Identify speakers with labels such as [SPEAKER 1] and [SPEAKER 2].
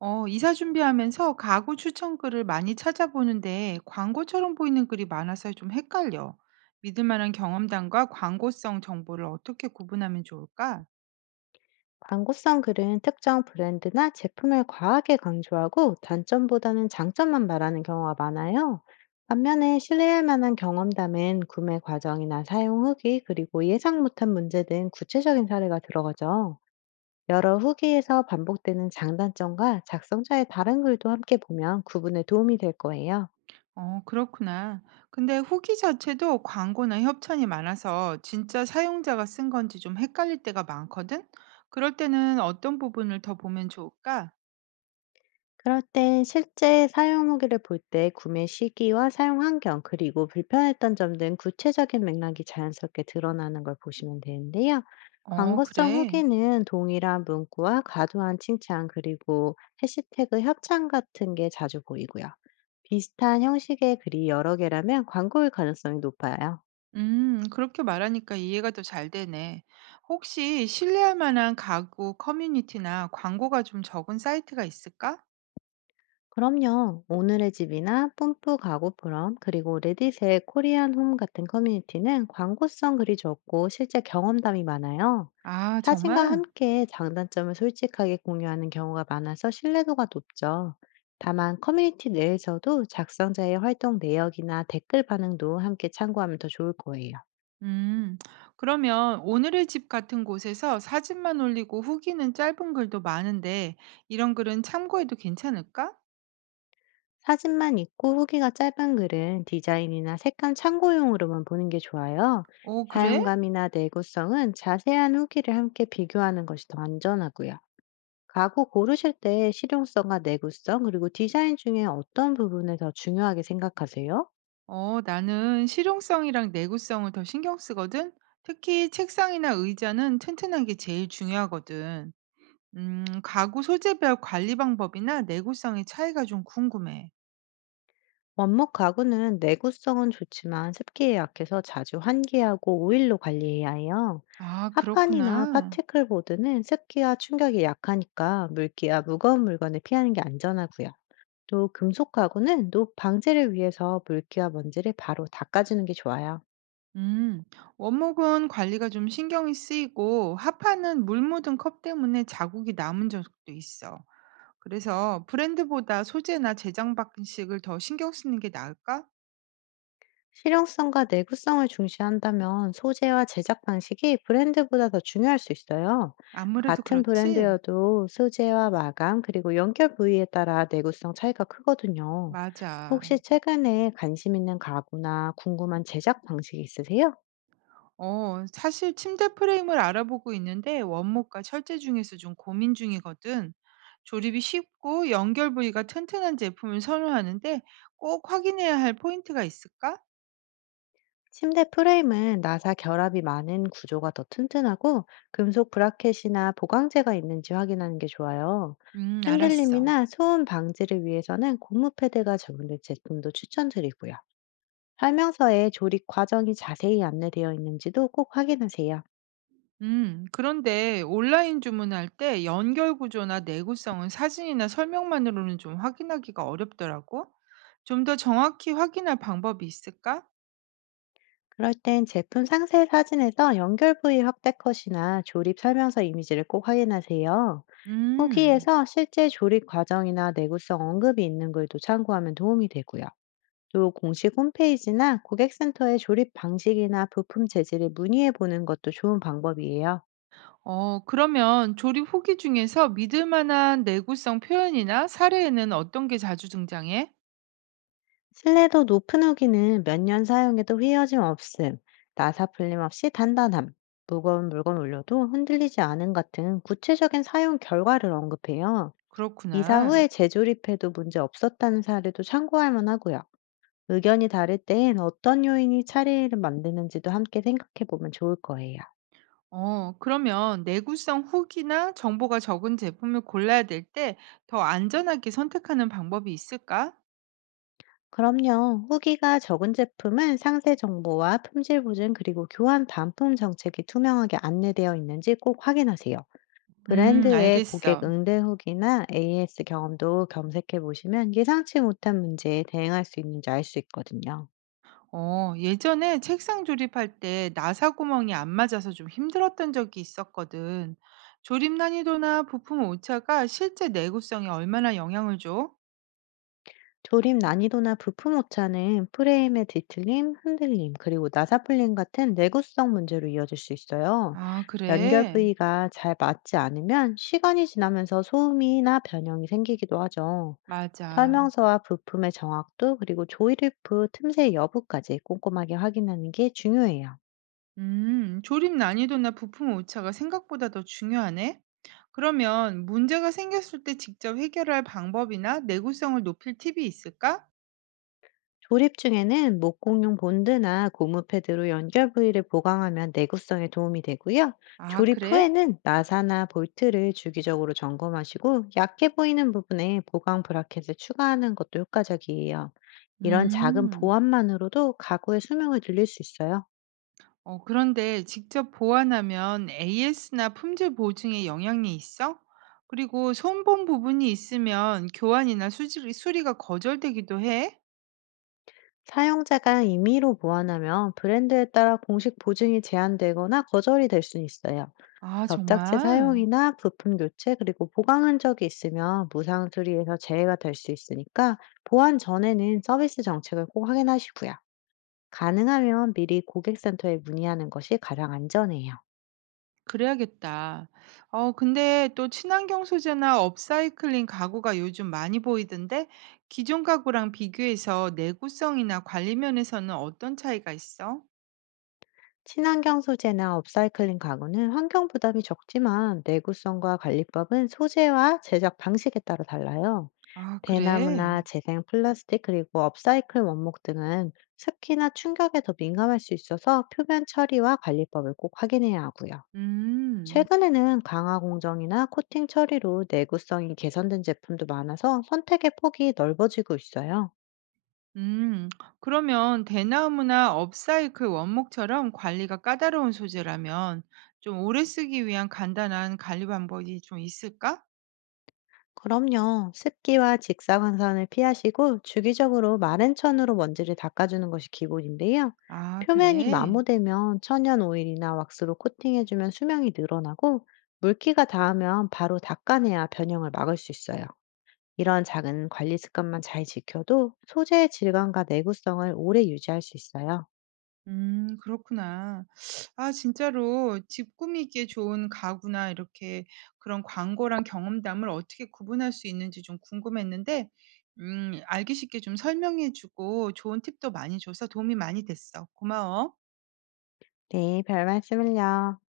[SPEAKER 1] 이사 준비하면서 가구 추천 글을 많이 찾아보는데 광고처럼 보이는 글이 많아서 좀 헷갈려. 믿을 만한 경험담과 광고성 정보를 어떻게 구분하면 좋을까?
[SPEAKER 2] 광고성 글은 특정 브랜드나 제품을 과하게 강조하고 단점보다는 장점만 말하는 경우가 많아요. 반면에 신뢰할 만한 경험담은 구매 과정이나 사용 후기 그리고 예상 못한 문제 등 구체적인 사례가 들어가죠. 여러 후기에서 반복되는 장단점과 작성자의 다른 글도 함께 보면 구분에 도움이 될 거예요.
[SPEAKER 1] 그렇구나. 근데 후기 자체도 광고나 협찬이 많아서 진짜 사용자가 쓴 건지 좀 헷갈릴 때가 많거든? 그럴 때는 어떤 부분을 더 보면 좋을까?
[SPEAKER 2] 그럴 땐 실제 사용 후기를 볼 때 구매 시기와 사용 환경, 그리고 불편했던 점 등 구체적인 맥락이 자연스럽게 드러나는 걸 보시면 되는데요.
[SPEAKER 1] 어,
[SPEAKER 2] 광고성
[SPEAKER 1] 그래.
[SPEAKER 2] 후기는 동일한 문구와 과도한 칭찬, 그리고 해시태그 협찬 같은 게 자주 보이고요. 비슷한 형식의 글이 여러 개라면 광고일 가능성이 높아요.
[SPEAKER 1] 그렇게 말하니까 이해가 더 잘 되네. 혹시 신뢰할 만한 가구 커뮤니티나 광고가 좀 적은 사이트가 있을까?
[SPEAKER 2] 그럼요. 오늘의 집이나 뿜뿌 가구프럼 그리고 레딧의 코리안 홈 같은 커뮤니티는 광고성 글이 적고 실제 경험담이 많아요.
[SPEAKER 1] 아,
[SPEAKER 2] 사진과
[SPEAKER 1] 정말?
[SPEAKER 2] 함께 장단점을 솔직하게 공유하는 경우가 많아서 신뢰도가 높죠. 다만 커뮤니티 내에서도 작성자의 활동 내역이나 댓글 반응도 함께 참고하면 더 좋을 거예요.
[SPEAKER 1] 음, 그러면 오늘의 집 같은 곳에서 사진만 올리고 후기는 짧은 글도 많은데 이런 글은 참고해도 괜찮을까?
[SPEAKER 2] 사진만 있고 후기가 짧은 글은 디자인이나 색감 참고용으로만 보는 게 좋아요.
[SPEAKER 1] 어, 그래?
[SPEAKER 2] 사용감이나 내구성은 자세한 후기를 함께 비교하는 것이 더 안전하고요. 가구 고르실 때 실용성과 내구성 그리고 디자인 중에 어떤 부분을 더 중요하게 생각하세요?
[SPEAKER 1] 나는 실용성이랑 내구성을 더 신경 쓰거든. 특히 책상이나 의자는 튼튼한 게 제일 중요하거든. 가구 소재별 관리 방법이나 내구성의 차이가 좀 궁금해.
[SPEAKER 2] 원목 가구는 내구성은 좋지만 습기에 약해서 자주 환기하고 오일로 관리해야 해요.
[SPEAKER 1] 아,
[SPEAKER 2] 합판이나
[SPEAKER 1] 그렇구나.
[SPEAKER 2] 파티클 보드는 습기와 충격이 약하니까 물기와 무거운 물건을 피하는 게 안전하고요. 또 금속 가구는 노 방제를 위해서 물기와 먼지를 바로 닦아주는 게 좋아요.
[SPEAKER 1] 음, 원목은 관리가 좀 신경이 쓰이고, 하판은 물 묻은 컵 때문에 자국이 남은 적도 있어. 그래서 브랜드보다 소재나 제작 방식을 더 신경 쓰는 게 나을까?
[SPEAKER 2] 실용성과 내구성을 중시한다면 소재와 제작 방식이 브랜드보다 더 중요할 수 있어요.
[SPEAKER 1] 아무래도
[SPEAKER 2] 같은
[SPEAKER 1] 그렇지?
[SPEAKER 2] 브랜드여도 소재와 마감 그리고 연결 부위에 따라 내구성 차이가 크거든요.
[SPEAKER 1] 맞아.
[SPEAKER 2] 혹시 최근에 관심 있는 가구나 궁금한 제작 방식이 있으세요?
[SPEAKER 1] 사실 침대 프레임을 알아보고 있는데 원목과 철제 중에서 좀 고민 중이거든. 조립이 쉽고 연결 부위가 튼튼한 제품을 선호하는데 꼭 확인해야 할 포인트가 있을까?
[SPEAKER 2] 침대 프레임은 나사 결합이 많은 구조가 더 튼튼하고 금속 브라켓이나 보강재가 있는지 확인하는 게 좋아요.
[SPEAKER 1] 알았어.
[SPEAKER 2] 흔들림이나 소음 방지를 위해서는 고무 패드가 적용된 제품도 추천드리고요. 설명서에 조립 과정이 자세히 안내되어 있는지도 꼭 확인하세요.
[SPEAKER 1] 그런데 온라인 주문할 때 연결 구조나 내구성은 사진이나 설명만으로는 좀 확인하기가 어렵더라고. 좀 더 정확히 확인할 방법이 있을까?
[SPEAKER 2] 그럴 땐 제품 상세 사진에서 연결 부위 확대 컷이나 조립 설명서 이미지를 꼭 확인하세요.
[SPEAKER 1] 음.
[SPEAKER 2] 후기에서 실제 조립 과정이나 내구성 언급이 있는 글도 참고하면 도움이 되고요. 또 공식 홈페이지나 고객센터의 조립 방식이나 부품 재질을 문의해 보는 것도 좋은 방법이에요.
[SPEAKER 1] 그러면 조립 후기 중에서 믿을 만한 내구성 표현이나 사례에는 어떤 게 자주 등장해?
[SPEAKER 2] 신뢰도 높은 후기는 몇 년 사용해도 휘어짐 없음, 나사 풀림 없이 단단함, 무거운 물건 올려도 흔들리지 않은 같은 구체적인 사용 결과를 언급해요. 이사
[SPEAKER 1] 그렇구나.
[SPEAKER 2] 후에 재조립해도 문제 없었다는 사례도 참고할 만하고요. 의견이 다를 땐 어떤 요인이 차이를 만드는지도 함께 생각해 보면 좋을 거예요.
[SPEAKER 1] 그러면 내구성 후기나 정보가 적은 제품을 골라야 될 때 더 안전하게 선택하는 방법이 있을까?
[SPEAKER 2] 그럼요. 후기가 적은 제품은 상세 정보와 품질 보증 그리고 교환 반품 정책이 투명하게 안내되어 있는지 꼭 확인하세요. 브랜드의 고객
[SPEAKER 1] 알겠어.
[SPEAKER 2] 응대 후기나 AS 경험도 검색해 보시면 예상치 못한 문제에 대응할 수 있는지 알 수 있거든요.
[SPEAKER 1] 예전에 책상 조립할 때 나사 구멍이 안 맞아서 좀 힘들었던 적이 있었거든. 조립 난이도나 부품 오차가 실제 내구성에 얼마나 영향을 줘?
[SPEAKER 2] 조립 난이도나 부품 오차는 프레임의 뒤틀림, 흔들림, 그리고 나사풀림 같은 내구성 문제로 이어질 수 있어요.
[SPEAKER 1] 아,
[SPEAKER 2] 연결
[SPEAKER 1] 그래.
[SPEAKER 2] 부위가 잘 맞지 않으면 시간이 지나면서 소음이나 변형이 생기기도 하죠.
[SPEAKER 1] 맞아.
[SPEAKER 2] 설명서와 부품의 정확도 그리고 조립 후 틈새 여부까지 꼼꼼하게 확인하는 게 중요해요.
[SPEAKER 1] 조립 난이도나 부품 오차가 생각보다 더 중요하네. 그러면 문제가 생겼을 때 직접 해결할 방법이나 내구성을 높일 팁이 있을까?
[SPEAKER 2] 조립 중에는 목공용 본드나 고무 패드로 연결 부위를 보강하면 내구성에 도움이 되고요.
[SPEAKER 1] 아,
[SPEAKER 2] 조립
[SPEAKER 1] 그래?
[SPEAKER 2] 후에는 나사나 볼트를 주기적으로 점검하시고 약해 보이는 부분에 보강 브라켓을 추가하는 것도 효과적이에요. 이런 작은
[SPEAKER 1] 음.
[SPEAKER 2] 보완만으로도 가구의 수명을 늘릴 수 있어요.
[SPEAKER 1] 그런데 직접 보완하면 AS나 품질 보증에 영향이 있어? 그리고 손본 부분이 있으면 교환이나 수리가 거절되기도 해?
[SPEAKER 2] 사용자가 임의로 보완하면 브랜드에 따라 공식 보증이 제한되거나 거절이 될 수 있어요.
[SPEAKER 1] 아,
[SPEAKER 2] 접착제
[SPEAKER 1] 정말?
[SPEAKER 2] 사용이나 부품 교체 그리고 보강 흔적이 있으면 무상 수리에서 제외가 될 수 있으니까 보완 전에는 서비스 정책을 꼭 확인하시고요. 가능하면 미리 고객센터에 문의하는 것이 가장 안전해요.
[SPEAKER 1] 그래야겠다. 근데 또 친환경 소재나 업사이클링 가구가 요즘 많이 보이던데 기존 가구랑 비교해서 내구성이나 관리 면에서는 어떤 차이가 있어?
[SPEAKER 2] 친환경 소재나 업사이클링 가구는 환경 부담이 적지만 내구성과 관리법은 소재와 제작 방식에 따라 달라요.
[SPEAKER 1] 아, 그래.
[SPEAKER 2] 대나무나 재생 플라스틱 그리고 업사이클 원목 등은 습기나 충격에 더 민감할 수 있어서 표면 처리와 관리법을 꼭 확인해야 하고요.
[SPEAKER 1] 음.
[SPEAKER 2] 최근에는 강화 공정이나 코팅 처리로 내구성이 개선된 제품도 많아서 선택의 폭이 넓어지고 있어요.
[SPEAKER 1] 음. 그러면 대나무나 업사이클 원목처럼 관리가 까다로운 소재라면 좀 오래 쓰기 위한 간단한 관리 방법이 좀 있을까?
[SPEAKER 2] 그럼요. 습기와 직사광선을 피하시고 주기적으로 마른 천으로 먼지를 닦아주는 것이 기본인데요.
[SPEAKER 1] 아,
[SPEAKER 2] 표면이
[SPEAKER 1] 그래.
[SPEAKER 2] 마모되면 천연 오일이나 왁스로 코팅해주면 수명이 늘어나고 물기가 닿으면 바로 닦아내야 변형을 막을 수 있어요. 이런 작은 관리 습관만 잘 지켜도 소재의 질감과 내구성을 오래 유지할 수 있어요.
[SPEAKER 1] 그렇구나. 아 진짜로 집 꾸미기에 좋은 가구나 이렇게 그런 광고랑 경험담을 어떻게 구분할 수 있는지 좀 궁금했는데 알기 쉽게 좀 설명해 주고 좋은 팁도 많이 줘서 도움이 많이 됐어. 고마워.
[SPEAKER 2] 네, 별 말씀을요.